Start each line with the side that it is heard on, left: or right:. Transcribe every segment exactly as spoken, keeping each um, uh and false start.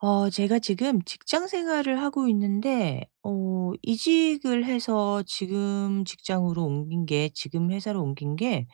right: 어 제가 지금 직장 생활을 하고 있는데 어 이직을 해서 지금 직장으로 옮긴 게 지금 회사로 옮긴 게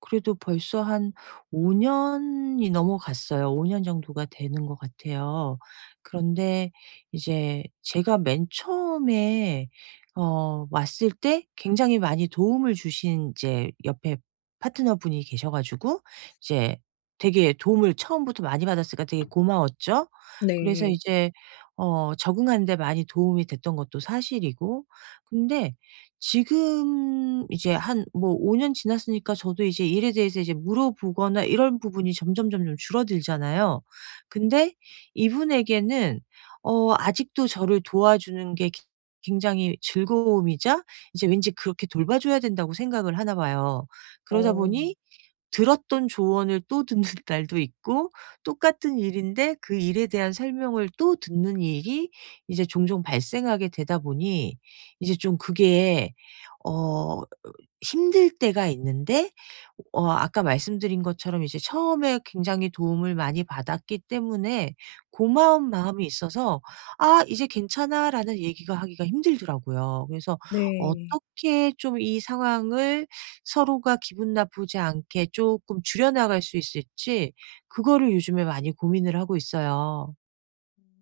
right: 그래도 벌써 한 5 년이 넘어갔어요. 오 년 정도가 되는 것 같아요. 그런데 이제 제가 맨 처음에 어 왔을 때 굉장히 많이 도움을 주신, 이제 옆에 파트너분이 계셔 가지고, 이제 되게 도움을 처음부터 많이 받았으니까 되게 고마웠죠. 그래서
left: 네.
right: 이제 어 적응하는 데 많이 도움이 됐던 것도 사실이고, 근데 지금 이제 한 뭐 오 년 지났으니까 저도 이제 일에 대해서 이제 물어보거나 이런 부분이 점점점점 줄어들잖아요. 근데 이분에게는 어 아직도 저를 도와주는 게, 기 굉장히 즐거움이자 이제 왠지 그렇게 돌봐줘야 된다고 생각을 하나 봐요. 그러다
left: 어.
right: 보니 들었던 조언을 또 듣는 날도 있고, 똑같은 일인데 그 일에 대한 설명을 또 듣는 일이 이제 종종 발생하게 되다 보니 이제 좀 그게 어 힘들 때가 있는데, 어 아까 말씀드린 것처럼 이제 처음에 굉장히 도움을 많이 받았기 때문에 고마운 마음이 있어서 '아, 이제 괜찮아.'라는 얘기가, 하기가 힘들더라고요. 그래서
left: 네.
right: 어떻게 좀 이 상황을 서로가 기분 나쁘지 않게 쪼끔 줄여나갈 수 있을지, 그거를 요즘에 많이 고민을 하고 있어요.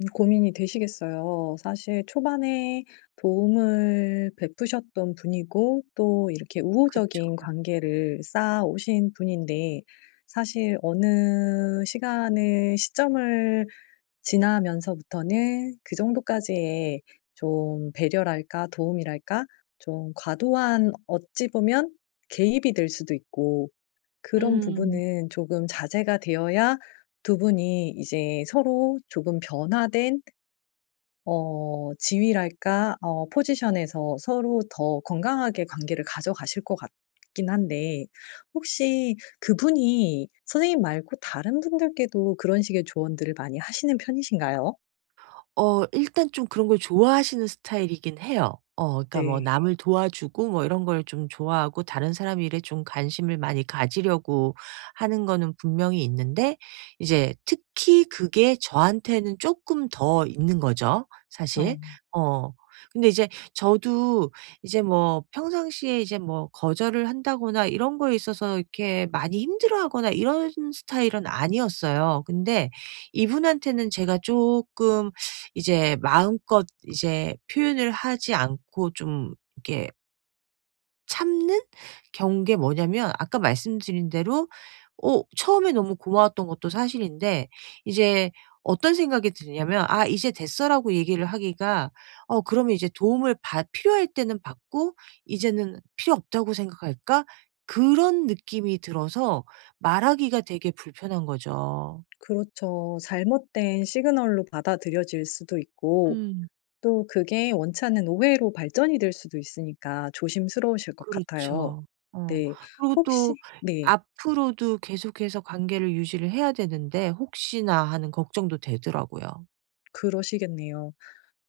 left: 음 고민이 되시겠어요. 사실 초반에 도움을 베푸셨던 분이고, 또 이렇게
right: 그쵸.
left: 우호적인 관계를 쌓아오신 분인데, 사실 어느 시간을 시점을 지나면서부터는 그 정도까지의 좀 배려랄까 도움이랄까, 좀 과도한, 어찌 보면 개입이 될 수도 있고, 그런
right: 음.
left: 부분은 조금 자제가 되어야 두 분이 이제 서로 조금 변화된 어 지위랄까 어 포지션에서 서로 더 건강하게 관계를 가져가실 것 같긴 한데, 혹시 그분이 선생님 말고 다른 분들께도 그런 식의 조언들을 많이 하시는 편이신가요?
right: 어 일단 좀 그런 걸 좋아하시는 스타일이긴 해요. 어 그러니까 뭐
left: 네.
right: 남을 도와주고 뭐 이런 걸 좀 좋아하고 다른 사람 일에 좀 관심을 많이 가지려고 하는 거는 분명히 있는데, 이제 특히 그게 저한테는 쪼끔 더 있는 거죠, 사실.
left: 어
right: 어. 근데 이제 저도 이제 뭐 평상시에 이제 뭐 거절을 한다거나 이런 거에 있어서 이렇게 많이 힘들어하거나 이런 스타일은 아니었어요. 근데 이분한테는 제가 쪼끔 이제 마음껏 이제 표현을 하지 않고 좀 이렇게 참는 경우 게 뭐냐면, 아까 말씀드린 대로 어 처음에 너무 고마웠던 것도 사실인데, 이제 어떤 생각이 드냐면 '아, 이제 됐어.'라고 얘기를 하기가, 어 그러면 이제 도움을 받 필요할 때는 받고 '이제는 필요 없다고 생각할까?' 그런 느낌이 들어서 말하기가 되게 불편한 거죠.
left: 그렇죠. 잘못된 시그널로 받아들여질 수도 있고,
right: 음.
left: 또 그게 원치 않는 오해로 발전이 될 수도 있으니까 조심스러우실 것 같아요.
right: 그렇죠. 어.
left: 네.
right: 그리고 음.
left: 혹시.
right: 또
left: 네.
right: 앞으로도 계속해서 관계를 유지를 해야 되는데 혹시나 하는 걱정도 되더라고요.
left: 그러시겠네요.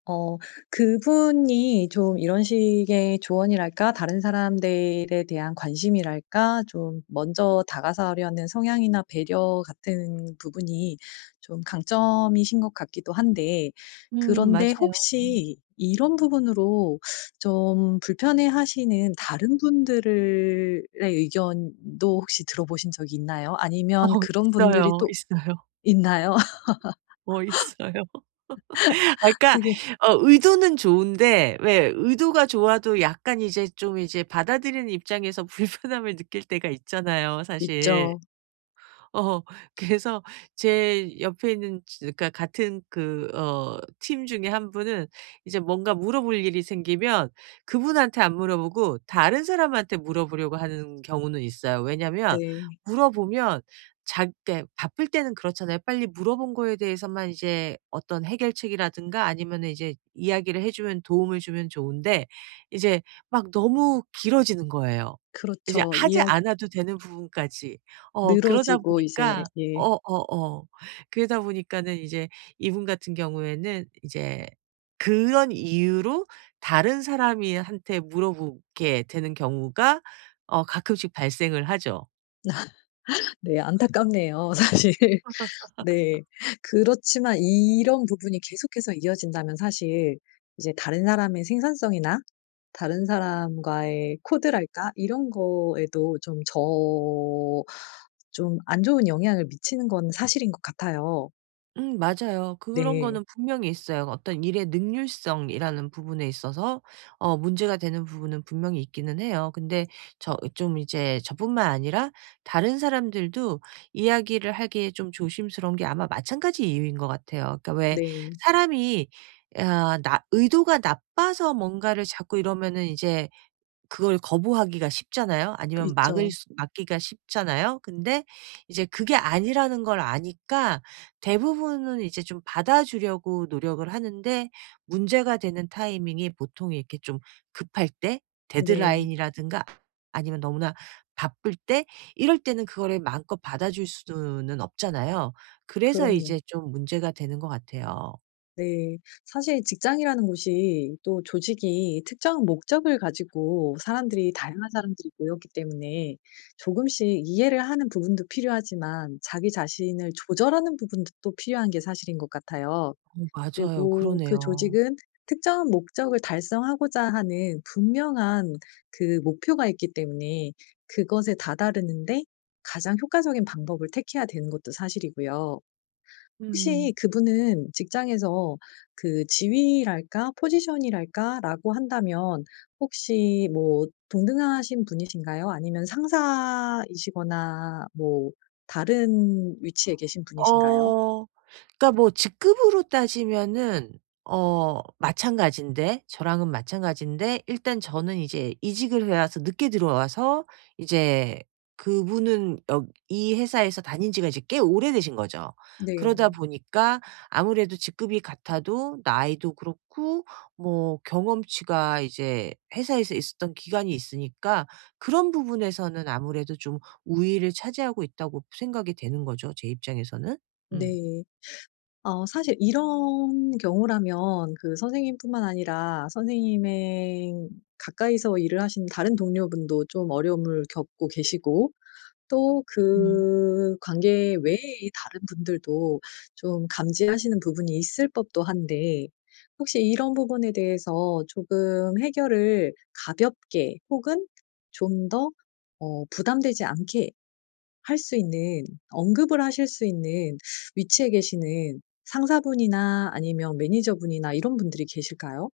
left: 어 그분이 좀 이런 식의 조언이랄까 다른 사람들에 대한 관심이랄까 좀 먼저 다가서려는 성향이나 배려 같은 부분이 좀 강점이신 것 같기도 한데,
right: 음,
left: 그런데
right: 맞아요. 음.
left: 혹시 이런 부분으로 좀 불편해하시는 다른 분들의 의견도 혹시 들어보신 적이 있나요?
right: 어
left: 아니면 그런 분들이
right: 있어요,
left: 또
right: 있어요.
left: 있나요?
right: 어 있어요. 아, 그러니까
left: 그게.
right: 어 의도는 좋은데, 왜 의도가 좋아도 약간 이제 좀 이제 받아들이는 입장에서 불편함을 느낄 때가 있잖아요, 사실.
left: 있죠.
right: 어 그래서 제 옆에 있는 지, 그러니까 같은 그 어 팀 중에 한 분은 이제 뭔가 물어볼 일이 생기면 그분한테 안 물어보고 다른 사람한테 물어보려고 하는 경우는 있어요. 왜냐면
left: 네.
right: 물어보면, 자 때 바쁠 때는 그렇잖아요. 빨리 물어본 거에 대해서만 이제 어떤 해결책이라든가 아니면 이제 이야기를 해 주면, 도움을 주면 좋은데 이제 막 너무 길어지는 거예요. 이제
left: 그렇죠.
right: 하지
left: 이야기.
right: 않아도 되는 부분까지. 어 그러다
left: 늘어지고 이제.
right: 보니까
left: 예.
right: 어어어. 그러다 보니까는 이제 이분 같은 경우에는 이제 그런 이유로 다른 사람이 한테 물어보게 되는 경우가 어 가끔씩 발생을 하죠.
left: 네, 안타깝네요 사실. 네. 그렇지만 이런 부분이 계속해서 이어진다면 사실 이제 다른 사람의 생산성이나 다른 사람과의 코드랄까, 이런 거에도 좀 저 좀 안 좋은 영향을 미치는 건 사실인 것 같아요.
right: 음, 맞아요. 그런
left: 네.
right: 거는 분명히 있어요. 어떤 일의 능률성이라는 부분에 있어서 어 문제가 되는 부분은 분명히 있기는 해요. 근데 저 좀 이제, 저뿐만 아니라 다른 사람들도 이야기를 하기에 좀 조심스러운 게 아마 마찬가지 이유인 것 같아요. 그러니까 왜,
left: 네.
right: 사람이 아, 나 의도가 나빠서 뭔가를 자꾸 이러면은 이제 그걸 거부하기가 쉽잖아요.
left: 그.
right: 아니면 막을
left: 있죠.
right: 수, 막기가 쉽잖아요. 근데 이제 그게 아니라는 걸 아니까 대부분은 이제 좀 받아주려고 노력을 하는데, 문제가 되는 타이밍이 보통 이렇게 좀 급할 때,
left: 네.
right: 데드라인이라든가 아니면 너무나 바쁠 때, 이럴 때는 그거를 마음껏 받아줄 수는 없잖아요. 그래서
left: 그럼요.
right: 이제 좀 문제가 되는 것 같아요.
left: 네. 사실 직장이라는 곳이, 또 조직이 특정 목적을 가지고 사람들이, 다양한 사람들이 모였기 때문에 조금씩 이해를 하는 부분도 필요하지만, 자기 자신을 조절하는 부분도 또 필요한 게 사실인 것 같아요.
right: 어 맞아요.
left: 그리고 그
right: 그러네요.
left: 조직은 특정 목적을 달성하고자 하는 분명한 그 목표가 있기 때문에 그것에 다다르는데 가장 효과적인 방법을 택해야 되는 것도 사실이고요. 혹시
right: 음.
left: 그분은 직장에서 그 지위랄까 포지션이랄까라고 한다면, 혹시 뭐 동등하신 분이신가요? 아니면 상사이시거나 뭐 다른 위치에 계신 분이신가요?
right: 어. 그러니까 뭐 직급으로 따지면은 어 마찬가지인데, 저랑은 마찬가지인데 일단 저는 이제 이직을 해 와서 늦게 들어와서, 이제 그분은 여 이 회사에서 다닌 지가 이제 꽤 오래되신 거죠. 그러다
left: 네.
right: 보니까 아무래도 직급이 같아도 나이도 그렇고 뭐 경험치가, 이제 회사에서 있었던 기간이 있으니까 그런 부분에서는 아무래도 좀 우위를 차지하고 있다고 생각이 되는 거죠, 제 입장에서는. 음.
left: 네. 어 사실 이런 경우라면 그 선생님뿐만 아니라 선생님의 가까이서 일을 하신 다른 동료분도 좀 어려움을 겪고 계시고, 또 그 관계 외에 다른 분들도 좀 감지하시는 부분이 있을 법도 한데, 혹시 이런 부분에 대해서 조금 해결을 가볍게, 혹은 좀 더 어 부담되지 않게 할 수 있는, 언급을 하실 수 있는 위치에 계시는 상사분이나, 아니면 매니저분이나 이런 분들이 계실까요?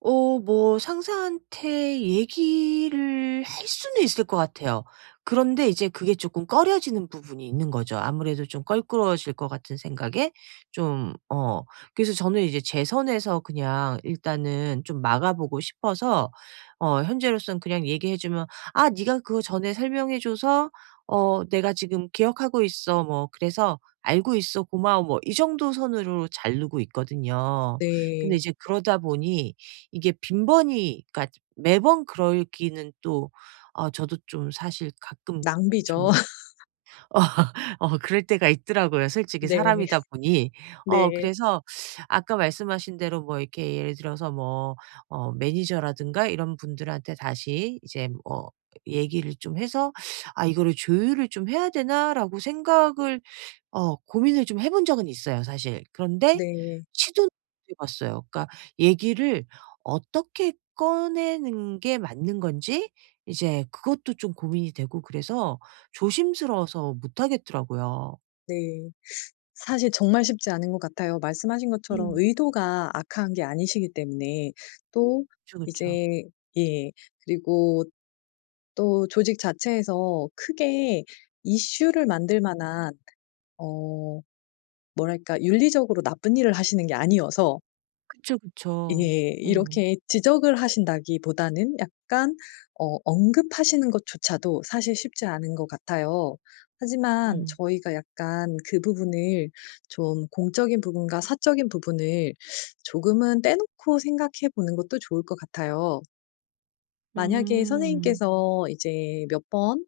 right: 어 뭐 상사한테 얘기를 할 수는 있을 것 같아요. 그런데 이제 그게 조금 꺼려지는 부분이 있는 거죠. 아무래도 좀 껄끄러워질 것 같은 생각에 좀, 어 그래서 저는 이제 제 선에서 그냥 일단은 좀 막아 보고 싶어서, 어 현재로서는 그냥 얘기해 주면 "아, 네가 그거 전에 설명해 줘서 어 내가 지금 기억하고 있어. 뭐, 그래서 알고 있어. 고마워.", 뭐 이 정도 선으로 자르고 있거든요. 근데
left: 네.
right: 이제 그러다 보니 이게 빈번히, 그러니까 매번 그러기는 또, 아 저도 좀 사실 가끔
left: 낭비죠.
right: 좀 어 어 그럴 때가 있더라고요, 솔직히
left: 네.
right: 사람이다 보니. 어
left: 네.
right: 그래서 아까 말씀하신 대로 뭐 이렇게 예를 들어서 뭐 어 매니저라든가 이런 분들한테 다시 이제 뭐 얘기를 좀 해서 '아, 이거를 조율을 좀 해야 되나?'라고 생각을 어 고민을 좀 해본 적은 있어요, 사실. 그런데
left: 네.
right: 시도는 못해 봤어요. 그러니까 얘기를 어떻게 꺼내는 게 맞는 건지, 이제 그것도 좀 고민이 되고 그래서 조심스러워서 못 하겠더라고요.
left: 네. 사실 정말 쉽지 않은 것 같아요. 말씀하신 것처럼
right: 음.
left: 의도가 악한 게 아니시기 때문에. 또
right: 그쵸, 그쵸.
left: 이제. 예. 그리고 또 조직 자체에서 크게 이슈를 만들 만한, 어 뭐랄까, 윤리적으로 나쁜 일을 하시는 게 아니어서.
right: 그쵸,
left: 예.
right: 그쵸. 어.
left: 이렇게 지적을 하신다기보다는 약간 어 언급하시는 것조차도 사실 쉽지 않은 것 같아요. 하지만
right: 음.
left: 저희가 약간 그 부분을 좀 공적인 부분과 사적인 부분을 조금은 떼놓고 생각해 보는 것도 좋을 것 같아요. 만약에
right: 음.
left: 선생님께서 이제 몇 번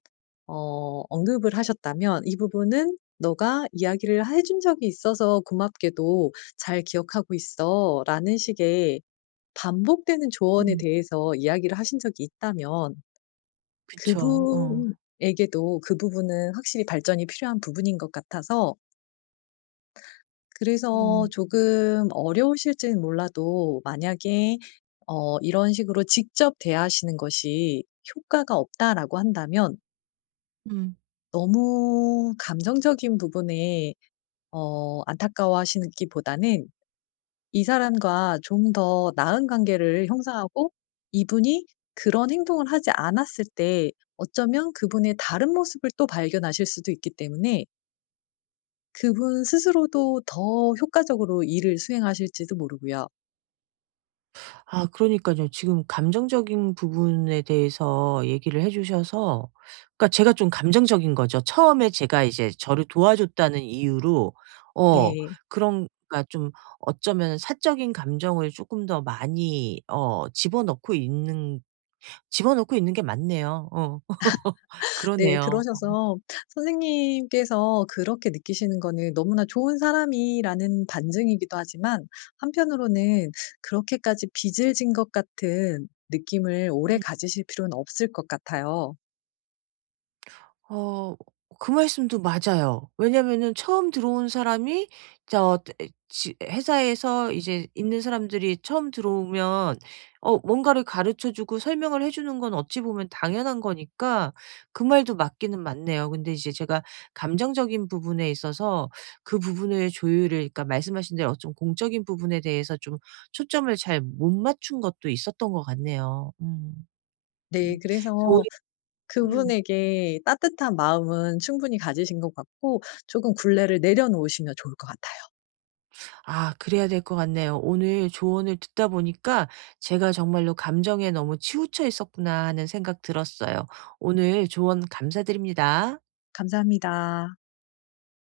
left: 어 언급을 하셨다면, 이 부분은 "너가 이야기를 해준 적이 있어서 고맙게도 잘 기억하고 있어."라는 식의 반복되는 조언에
right: 음.
left: 대해서 이야기를 하신 적이 있다면
right: 그쵸. 어.
left: 그분에게도 그 부분은 확실히 발전이 필요한 부분인 것 같아서, 그래서
right: 음.
left: 조금 어려우실지는 몰라도, 만약에 어 이런 식으로 직접 대하시는 것이 효과가 없다라고 한다면
right: 음.
left: 너무 감정적인 부분에 어 안타까워하시기보다는 이 사람과 좀 더 나은 관계를 형성하고, 이분이 그런 행동을 하지 않았을 때 어쩌면 그분의 다른 모습을 또 발견하실 수도 있기 때문에 그분 스스로도 더 효과적으로 일을 수행하실지도 모르고요.
right: 아, 그러니까요 지금 감정적인 부분에 대해서 얘기를 해 주셔서, 그러니까 제가 좀 감정적인 거죠. 처음에 제가 이제 저를 도와줬다는 이유로 어
left: 네.
right: 그런, 그러니까 좀 어쩌면 사적인 감정을 조금 더 많이 어 집어넣고 있는 집어넣고 있는 게 맞네요. 어.
left: 네,
right: 그러네요.
left: 그러셔서 선생님께서 그렇게 느끼시는 거는 너무나 좋은 사람이라는 반증이기도 하지만, 한편으로는 그렇게까지 빚을 진 것 같은 느낌을 오래
right: 음.
left: 가지실 필요는 없을 것 같아요.
right: 어 그 말씀도 맞아요. 왜냐면은 처음 들어온 사람이, 저 에 지 회사에서 이제 있는 사람들이 처음 들어오면 어 뭔가를 가르쳐 주고 설명을 해 주는 건 어찌 보면 당연한 거니까 그 말도 맞기는 맞네요. 근데 이제 제가 감정적인 부분에 있어서 그 부분의 조율을, 그러니까 말씀하신 대로 좀 공적인 부분에 대해서 좀 초점을 잘 못 맞춘 것도 있었던 것 같네요. 음.
left: 네,
right: 음. 그래서 오히
left: 그래서
right: 음.
left: 그분에게 따뜻한 마음은 충분히 가지신 것 같고, 조금 굴레를 내려놓으시면 좋을 것 같아요.
right: 아, 그래야 될 것 같네요. 오늘 조언을 듣다 보니까 '제가 정말로 감정에 너무 치우쳐 있었구나.' 하는 생각 들었어요. 오늘 조언 감사드립니다.
left: 감사합니다.